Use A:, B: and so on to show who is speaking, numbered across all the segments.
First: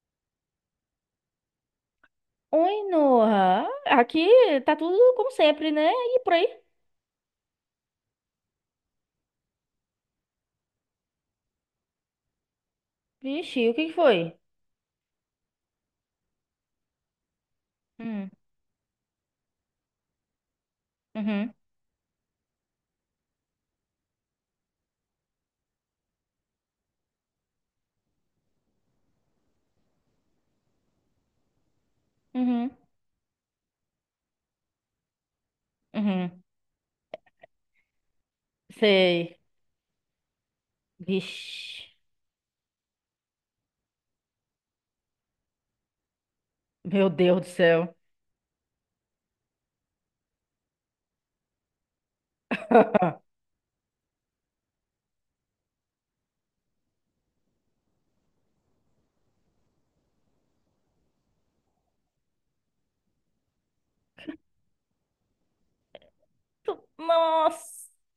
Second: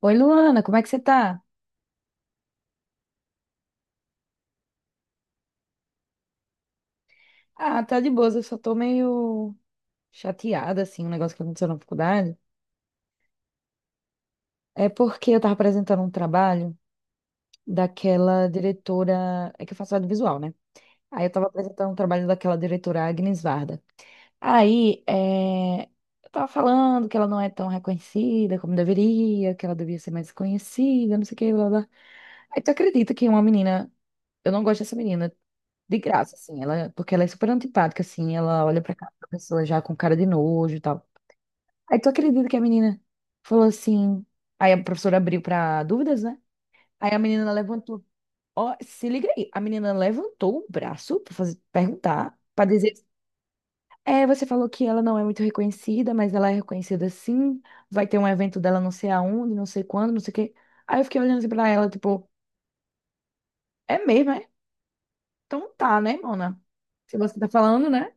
A: Oi, Luana, como é que você tá?
B: Oi, Noah. Aqui tá tudo como sempre, né? E por aí?
A: Ah, tá de boas, eu só tô meio chateada, assim, um negócio que aconteceu na faculdade.
B: Vixe, o que que foi?
A: É porque eu tava apresentando um trabalho
B: Hum,
A: daquela diretora. É que eu faço audiovisual, né? Aí eu tava
B: uhum,
A: apresentando um trabalho daquela diretora Agnes Varda. Aí eu tava falando que ela não é tão reconhecida como deveria, que ela devia ser mais conhecida, não sei o que, blá, blá. Aí
B: uhum,
A: tu acredita que uma menina. Eu não gosto dessa menina de graça,
B: uhum.
A: assim, ela, porque ela é super antipática, assim, ela olha pra cara da
B: Sei.
A: pessoa já com cara de nojo e tal.
B: Vixe,
A: Aí tu acredita que a menina falou assim, aí a professora abriu pra dúvidas, né?
B: meu
A: Aí a
B: Deus do
A: menina
B: céu.
A: levantou, ó, se liga aí, a menina levantou o braço pra fazer, perguntar, pra dizer, é, você falou que ela não é muito reconhecida, mas ela é reconhecida sim, vai ter um evento dela não sei aonde, não sei quando, não sei o quê. Aí eu fiquei olhando assim pra ela, tipo, é mesmo, é? Então tá, né, mona? Se você tá
B: Nossa.
A: falando, né?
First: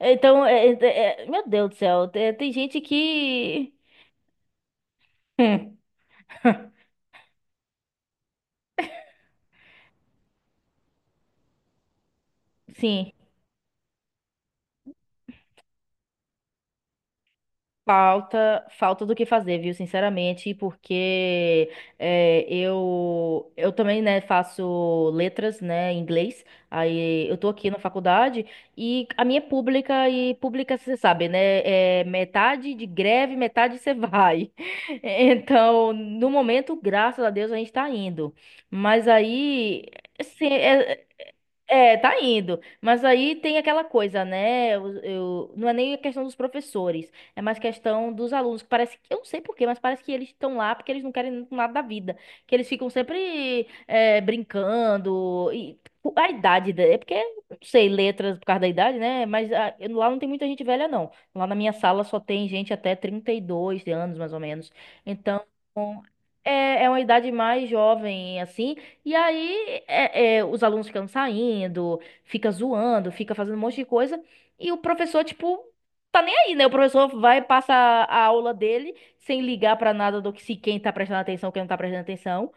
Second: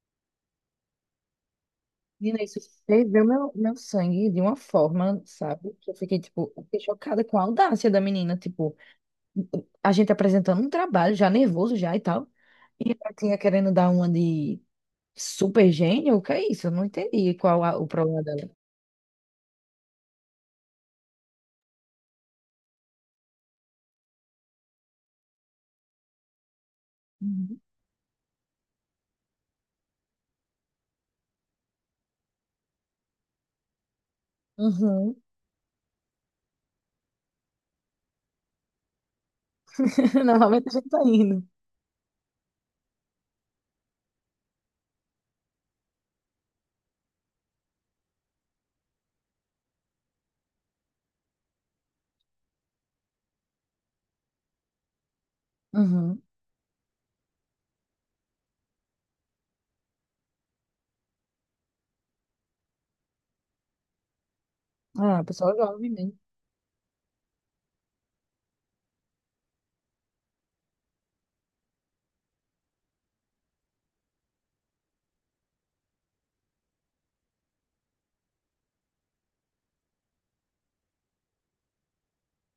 B: Então, meu Deus do céu,
A: Nina,
B: tem
A: isso
B: gente
A: ferveu meu,
B: que.
A: meu sangue de uma forma, sabe?
B: Hum.
A: Que eu fiquei, tipo, fiquei chocada com a audácia da menina. Tipo, a gente apresentando um trabalho, já nervoso já e tal. E
B: Sim.
A: ela tinha querendo dar uma de super gênio? O que é isso? Eu não entendi o problema dela.
B: Falta, falta do que fazer, viu? Sinceramente, porque eu também, né, faço letras, né, em inglês. Aí eu tô
A: Uhum.
B: aqui na faculdade e a minha é pública, e pública você sabe, né, é metade de greve, metade você vai.
A: Uhum.
B: Então, no momento, graças a Deus, a gente tá indo. Mas aí, assim,
A: Normalmente a gente tá indo.
B: é, tá indo. Mas aí tem aquela coisa, né? Não é nem a questão dos professores, é mais questão dos alunos, que parece que, eu não sei por quê, mas parece que eles estão lá porque eles não querem nada da vida. Que eles ficam sempre brincando. E
A: Uhum.
B: a idade, é porque, não sei, letras por causa da idade, né? Mas ah, lá não tem muita gente velha, não. Lá na minha sala só tem gente até 32 anos, mais ou menos.
A: Ah,
B: Então.
A: pessoal jovem mesmo.
B: É, é uma idade mais jovem, assim, e aí é, os alunos ficam saindo, fica zoando, fica fazendo um monte de coisa, e o professor, tipo, tá nem aí, né? O professor vai, passa a aula dele sem ligar pra nada do que se quem tá prestando atenção, quem não tá prestando atenção.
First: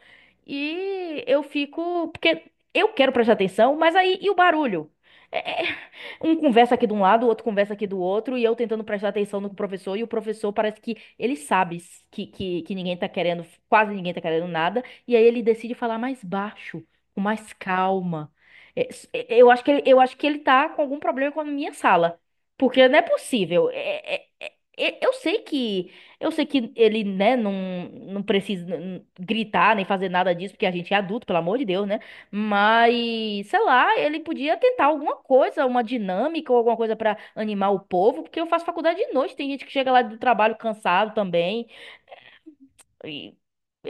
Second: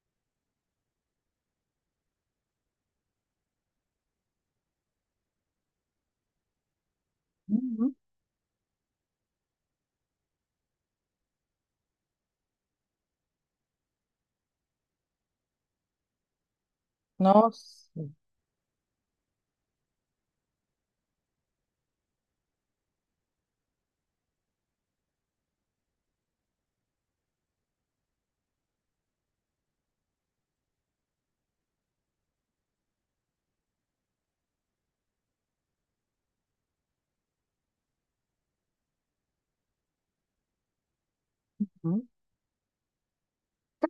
B: E eu fico, porque eu quero prestar atenção, mas aí e o barulho? É um conversa aqui de um lado, o outro conversa aqui
A: Uhum.
B: do outro, e eu tentando prestar atenção no professor, e o professor parece que ele sabe que, que ninguém tá querendo, quase ninguém tá querendo nada, e aí ele decide falar mais baixo, com mais
A: Nossa.
B: calma. É, eu acho que ele, eu acho que ele tá com algum problema com a minha sala, porque não é possível. Eu sei que eu sei que ele, né, não, não precisa gritar nem fazer nada disso, porque a gente é adulto, pelo amor de Deus, né? Mas, sei lá, ele podia tentar alguma coisa, uma dinâmica ou alguma coisa pra animar o povo, porque eu faço faculdade de noite, tem gente que chega lá do trabalho cansado também.
A: Uhum.
B: E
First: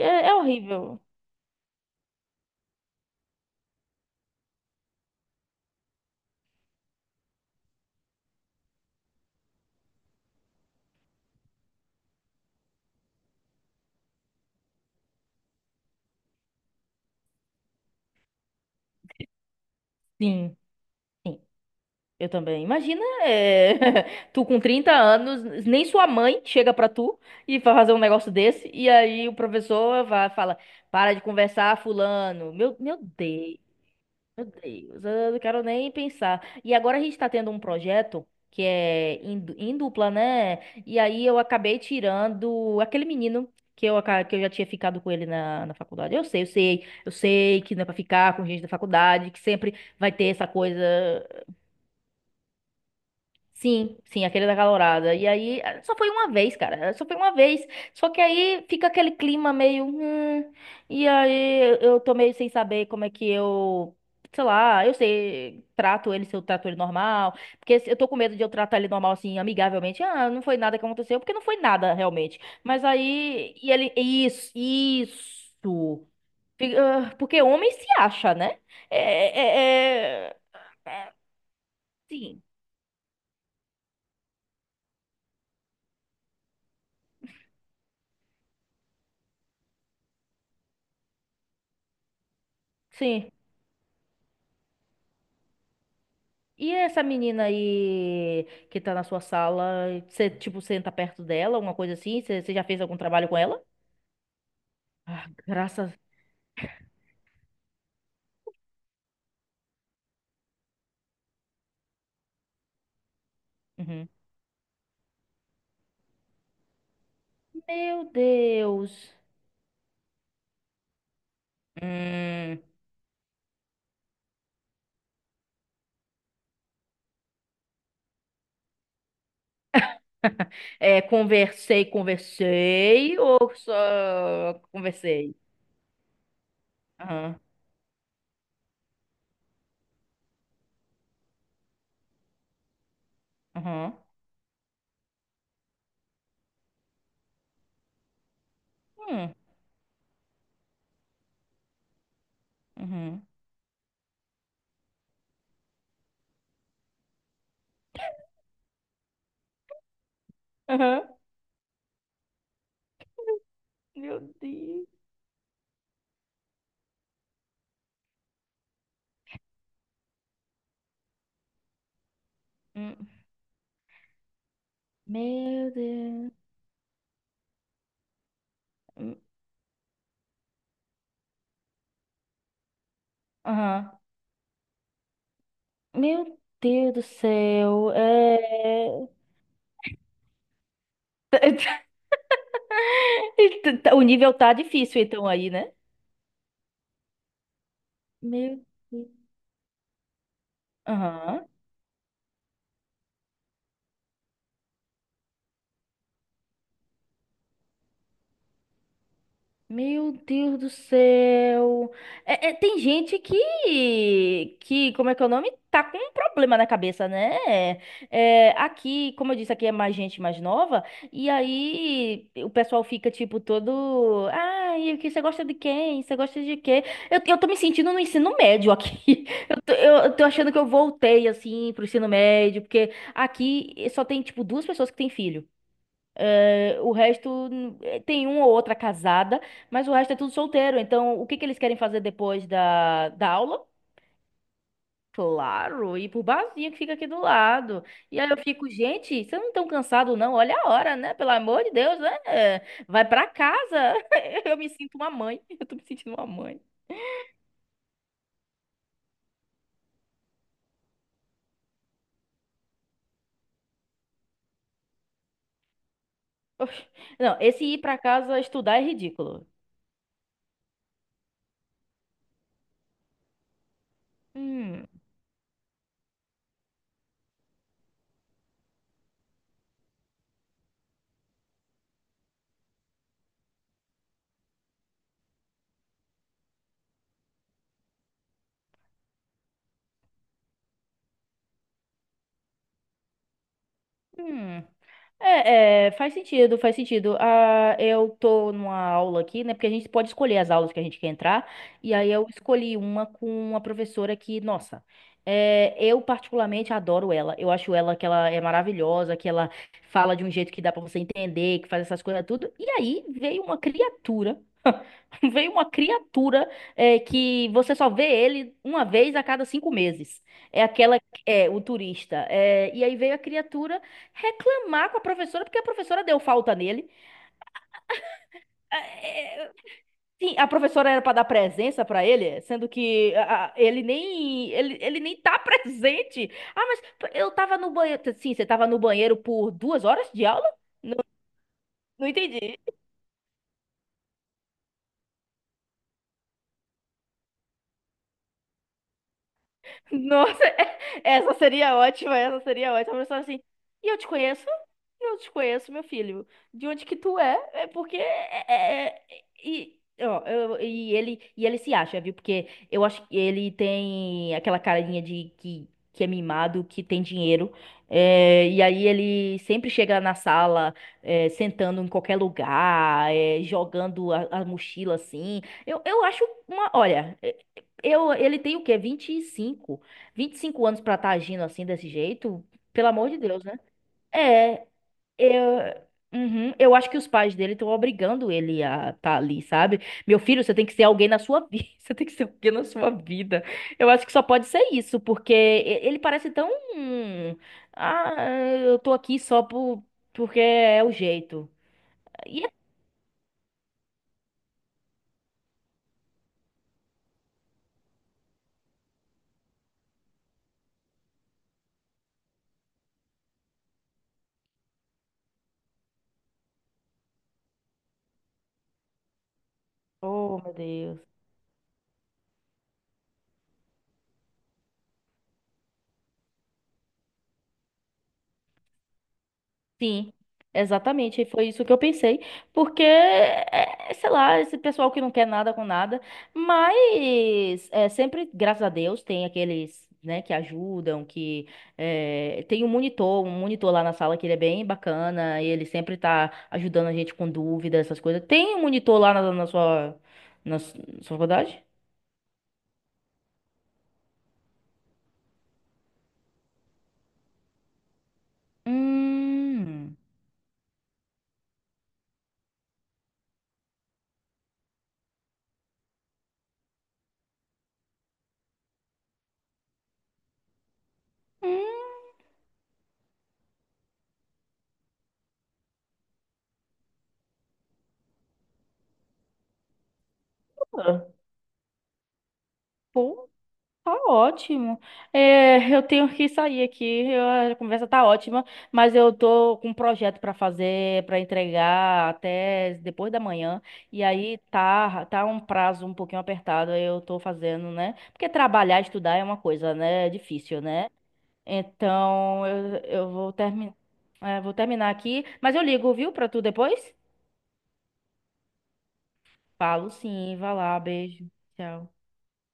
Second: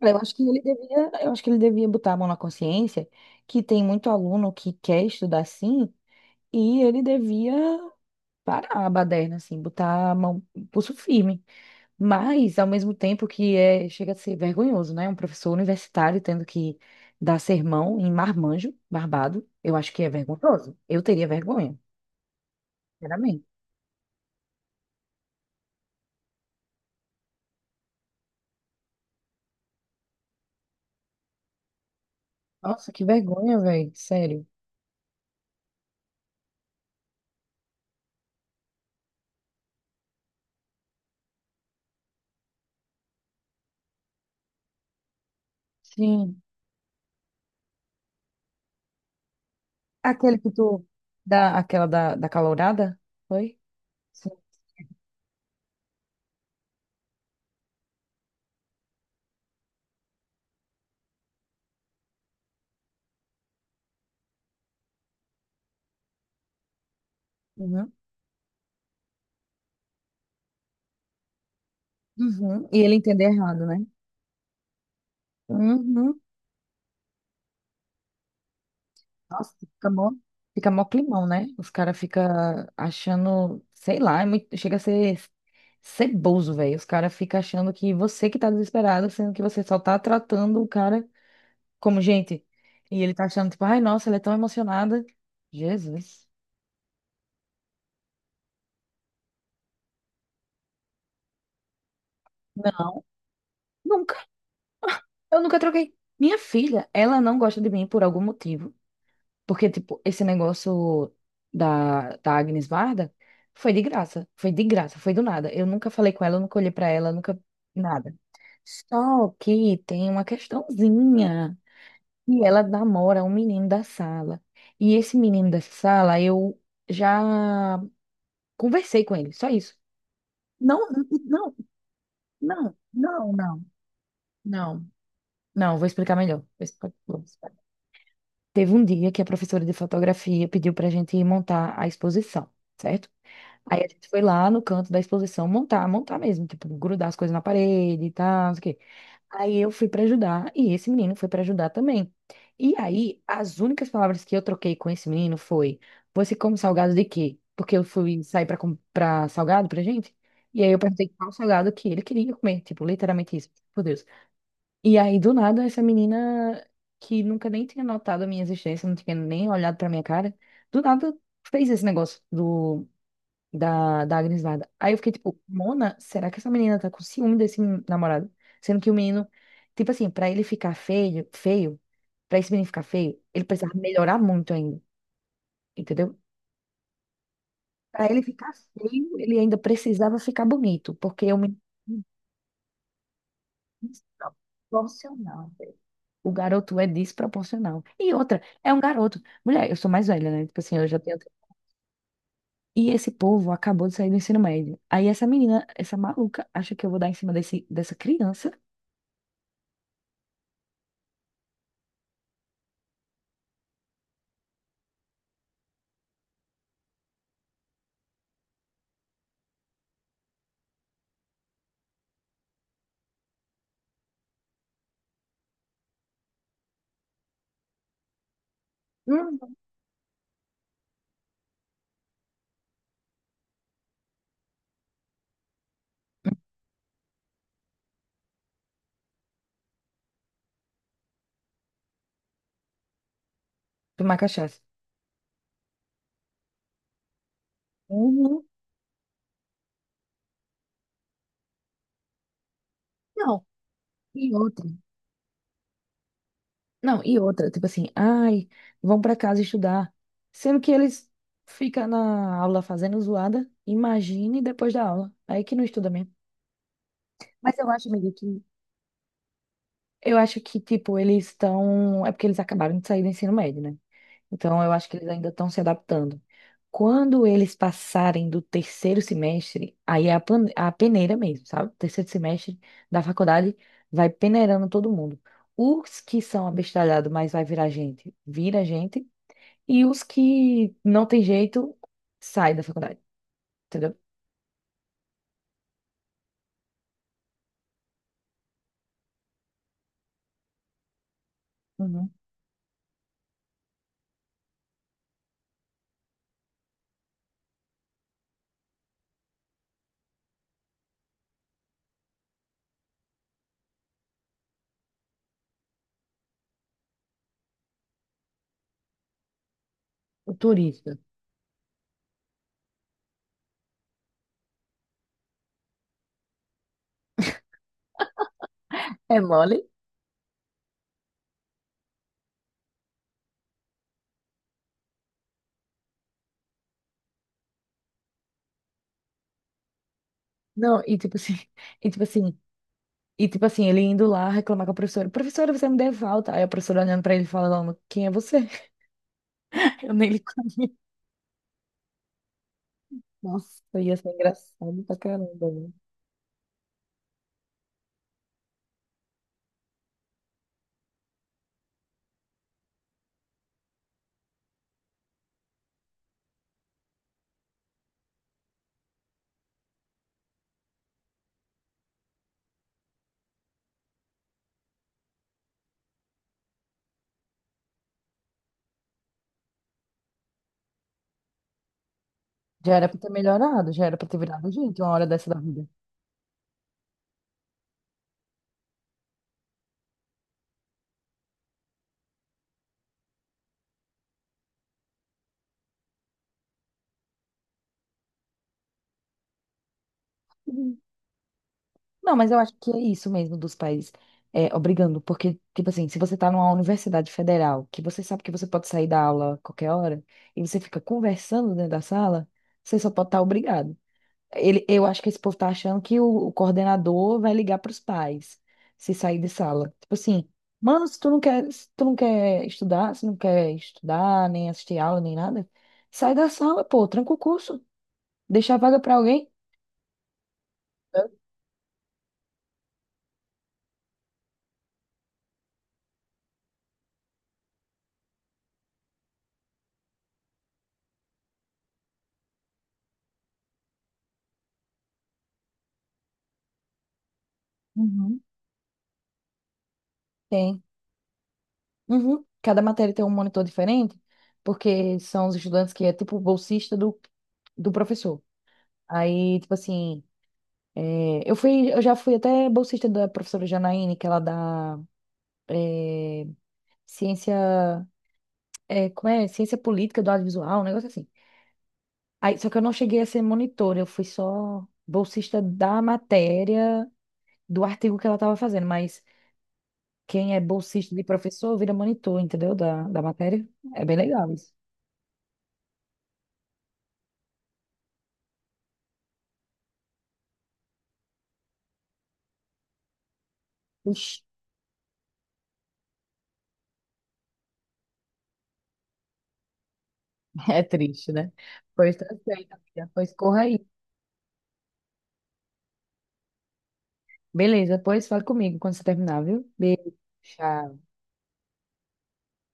A: Cara,
B: é horrível.
A: eu acho que ele devia botar a mão na consciência que tem muito aluno que quer estudar sim. E ele devia parar a baderna, assim, botar a mão, pulso firme. Mas, ao mesmo tempo que é, chega a ser vergonhoso, né? Um professor universitário tendo que dar sermão em marmanjo, barbado, eu acho que é
B: Sim,
A: vergonhoso. Eu teria
B: sim,
A: vergonha,
B: eu também. Imagina,
A: sinceramente.
B: é, tu com 30 anos, nem sua mãe chega pra tu e vai fazer um negócio desse, e aí o professor vai, fala: para de conversar, fulano. Meu,
A: Nossa,
B: meu
A: que
B: Deus.
A: vergonha, velho. Sério.
B: Meu Deus, eu não quero nem pensar. E agora a gente está tendo um projeto que é em, em dupla, né? E aí eu acabei tirando aquele menino que eu, que eu já tinha ficado com ele na, na faculdade. Eu
A: Sim.
B: sei, eu sei, eu sei que não é pra ficar com gente da faculdade, que sempre vai ter
A: Aquele
B: essa
A: que
B: coisa.
A: tu dá, aquela da calourada, foi?
B: Sim, sim,
A: Sim.
B: aquele da calorada. E aí, só foi uma vez, cara. Só foi uma vez. Só que aí fica aquele clima meio. Hum, e aí eu tô meio sem saber como é que eu. Sei lá, eu sei, trato ele, se eu trato ele normal. Porque
A: Uhum.
B: eu tô com medo de eu tratar ele normal, assim, amigavelmente. Ah, não foi nada que aconteceu, porque não foi nada realmente.
A: Uhum. E
B: Mas
A: ele entender
B: aí.
A: errado,
B: E
A: né?
B: ele. Isso, isso.
A: Uhum.
B: Porque homem se acha, né?
A: Nossa,
B: É. É,
A: fica mó
B: é... É.
A: climão, né? Os caras ficam
B: Sim,
A: achando, sei lá, é muito, chega a ser ceboso, velho. Os caras ficam achando que você que tá desesperado, sendo que você só tá tratando o cara como gente. E ele tá
B: sim.
A: achando, tipo, ai, nossa, ela é tão emocionada. Jesus.
B: E essa menina aí que tá na sua sala, você, tipo, senta perto dela, alguma coisa assim? Você já fez
A: Não,
B: algum trabalho com ela?
A: nunca.
B: Ah,
A: Eu nunca
B: graças.
A: troquei. Minha filha, ela não gosta de mim por algum motivo. Porque, tipo, esse negócio da Agnes Varda foi de
B: Uhum.
A: graça. Foi de graça, foi do nada. Eu nunca falei com ela, eu nunca olhei pra ela, nunca.
B: Meu
A: Nada.
B: Deus.
A: Só que tem uma questãozinha. E ela
B: Hum.
A: namora um menino da sala. E esse menino da sala, eu já conversei com ele, só isso. Não,
B: É,
A: não,
B: conversei,
A: não,
B: conversei
A: não,
B: ou
A: não,
B: só
A: não.
B: conversei?
A: Não, vou explicar melhor. Vou
B: Aham,
A: explicar. Teve um dia que a professora de fotografia pediu pra gente montar a exposição, certo? Aí a
B: aham.
A: gente foi lá no canto da exposição montar, montar mesmo, tipo, grudar as coisas na parede e tal, não sei o quê.
B: Hum.
A: Aí eu fui pra ajudar e esse menino foi pra ajudar também. E aí,
B: Uhum.
A: as únicas palavras que eu troquei com esse menino foi: Você come salgado de quê? Porque eu fui sair pra comprar salgado pra gente. E aí eu perguntei
B: Aham.
A: qual salgado que ele queria comer, tipo, literalmente isso. Por Deus.
B: Meu Deus.
A: E aí, do nada, essa menina que nunca nem tinha notado a minha existência, não tinha nem olhado pra minha cara, do nada fez esse negócio do
B: Hum.
A: da Agnes Varda. Aí eu fiquei tipo,
B: Meu
A: Mona,
B: Deus.
A: será que essa menina tá com ciúme desse namorado? Sendo que o
B: Hum.
A: menino, tipo assim, pra ele ficar feio, feio, pra esse menino ficar feio, ele precisava
B: Aham.
A: melhorar muito ainda, entendeu?
B: Meu Deus do céu.
A: Pra ele ficar
B: É...
A: feio, ele ainda precisava ficar bonito, porque o menino é
B: O nível tá difícil, então,
A: desproporcional,
B: aí, né?
A: velho. O garoto é desproporcional. E outra,
B: Meu
A: é um
B: Deus.
A: garoto. Mulher, eu sou mais velha, né? Tipo assim, eu já tenho.
B: Aham.
A: E esse povo acabou de sair do ensino médio. Aí essa menina, essa maluca, acha que eu vou dar em cima desse, dessa criança.
B: Meu Deus do céu. É, é, tem gente que, como é que é o nome? Tá com um problema na cabeça, né? É, aqui, como eu disse, aqui é mais gente mais nova. E aí o pessoal fica, tipo, todo. Ai, o que você gosta de quem? Você gosta de quê? Eu tô me sentindo no ensino médio aqui.
A: Hum,
B: Eu tô, eu tô achando que eu voltei, assim, pro ensino médio, porque aqui só tem, tipo, duas pessoas que têm filho. Eh, o resto tem uma ou outra casada, mas o resto é tudo solteiro. Então, o que que eles querem fazer depois da, da aula?
A: tomar cachaça.
B: Claro, ir pro barzinho que fica aqui do lado. E aí eu
A: Uhum.
B: fico, gente, vocês não estão cansados, não? Olha a hora, né? Pelo amor de Deus, né? Eh, vai pra
A: Não,
B: casa.
A: e
B: Eu
A: outra.
B: me sinto uma mãe. Eu tô me sentindo uma mãe.
A: Não, e outra, tipo assim, ai, vão pra casa estudar. Sendo que eles ficam na aula fazendo zoada, imagine depois da aula. Aí que não estuda mesmo.
B: Oxe. Não,
A: Mas
B: esse
A: eu
B: ir
A: acho,
B: pra
A: amiga,
B: casa
A: que
B: estudar é ridículo.
A: tipo, eles estão. É porque eles acabaram de sair do ensino médio, né? Então, eu
B: Hum,
A: acho que eles ainda estão se adaptando. Quando eles passarem do terceiro semestre, aí é a peneira mesmo, sabe? Terceiro semestre da faculdade vai peneirando todo mundo. Os que são abestalhados, mas vai virar gente, vira gente. E os que não tem jeito, sai da faculdade, entendeu?
B: hum. É, é, faz sentido, faz sentido. Ah, eu tô numa aula aqui, né? Porque a gente pode escolher as aulas que a gente quer entrar. E
A: Uhum.
B: aí eu escolhi uma com uma professora que, nossa, é, eu particularmente adoro ela. Eu acho ela que ela é maravilhosa, que ela fala de um jeito que dá pra você entender, que faz essas coisas tudo. E aí veio uma criatura. Veio uma criatura é, que você só vê ele uma vez a cada 5 meses.
A: O
B: É
A: turista.
B: aquela, é, o turista. É, e aí veio a criatura reclamar com a professora, porque a professora deu falta nele.
A: É
B: É, é,
A: mole?
B: sim, a professora era para dar presença para ele, sendo que ele nem, ele nem tá presente. Ah, mas eu tava no banheiro. Sim, você tava no banheiro por 2 horas de aula?
A: Não, e
B: Não,
A: tipo assim, e tipo
B: não
A: assim,
B: entendi.
A: e tipo assim, ele indo lá reclamar com a professora, professora, você me deu falta. Aí a professora olhando pra ele e falando, quem é você? Eu nem.
B: Nossa, essa seria ótima, essa seria ótima. A pessoa assim,
A: Nossa,
B: e
A: ia
B: eu te
A: ser
B: conheço?
A: engraçado pra
B: E eu te
A: caramba, né?
B: conheço, meu filho. De onde que tu é? É porque é, e ó, e ele se acha, viu? Porque eu acho que ele tem aquela carinha de que é mimado, que tem dinheiro. É, e aí ele sempre chega na sala, é, sentando em qualquer lugar, é, jogando a mochila assim. Eu acho uma, olha, eu, ele tem o quê? 25 anos pra estar agindo assim desse jeito,
A: Já era
B: pelo
A: pra ter
B: amor de Deus, né?
A: melhorado, já era pra ter virado
B: É,
A: gente uma hora dessa da
B: eu,
A: vida.
B: uhum, eu acho que os pais dele estão obrigando ele a estar ali, sabe? Meu filho, você tem que ser alguém na sua vida, você tem que ser alguém na sua vida. Eu acho que só pode ser isso, porque ele parece tão, hum, ah, eu tô aqui só por, porque
A: Uhum.
B: é o jeito.
A: Não, mas eu
B: E é-
A: acho que é isso mesmo dos pais é, obrigando, porque, tipo assim, se você tá numa universidade federal, que você sabe que você pode sair da aula a qualquer hora, e você fica conversando dentro da sala, você só pode estar obrigado. Ele, eu acho que esse povo tá achando que o coordenador vai ligar para os pais se sair de sala. Tipo assim,
B: Oh, meu
A: mano, se
B: Deus.
A: tu não quer, se tu não quer estudar, se não quer estudar, nem assistir aula, nem nada, sai da sala, pô, tranca o curso, deixa a vaga para alguém.
B: Sim, exatamente. E foi isso que eu pensei. Porque, é, sei lá, esse pessoal que não quer nada com nada. Mas é, sempre, graças a Deus, tem aqueles, né, que ajudam, que é, tem um monitor lá na sala que ele é bem bacana, e ele sempre tá ajudando a gente com dúvidas, essas
A: Uhum.
B: coisas. Tem um monitor lá na, na sua, na
A: Tem.
B: su- sua faculdade?
A: Uhum. Cada matéria tem um monitor diferente, porque são os estudantes que é tipo bolsista do professor. Aí, tipo
B: Hum.
A: assim, é, eu fui, eu já fui até bolsista da professora Janaíne, que ela dá ciência. É, como é, ciência política do audiovisual, um negócio assim.
B: Hum.
A: Aí, só que eu não cheguei a ser monitor, eu fui só bolsista da matéria, do artigo que ela estava fazendo, mas quem é bolsista de professor vira monitor, entendeu? Da
B: Pô.
A: matéria. É
B: Tá
A: bem legal isso.
B: ótimo. É, eu tenho que sair aqui. A conversa tá ótima, mas eu tô com um projeto pra fazer, pra entregar até depois da manhã. E
A: Ixi,
B: aí tá, tá um prazo um pouquinho apertado. Aí Eu tô fazendo, né? Porque trabalhar, estudar é uma coisa, né? É difícil,
A: é
B: né?
A: triste, né? Pois tá
B: Então
A: certo, amiga.
B: eu
A: Pois corra aí.
B: vou terminar aqui. Mas eu ligo, viu, pra tu depois?
A: Beleza, depois fala comigo quando você terminar, viu?
B: Falo
A: Beijo.
B: sim. Vai lá,
A: Tchau.
B: beijo. Tchau.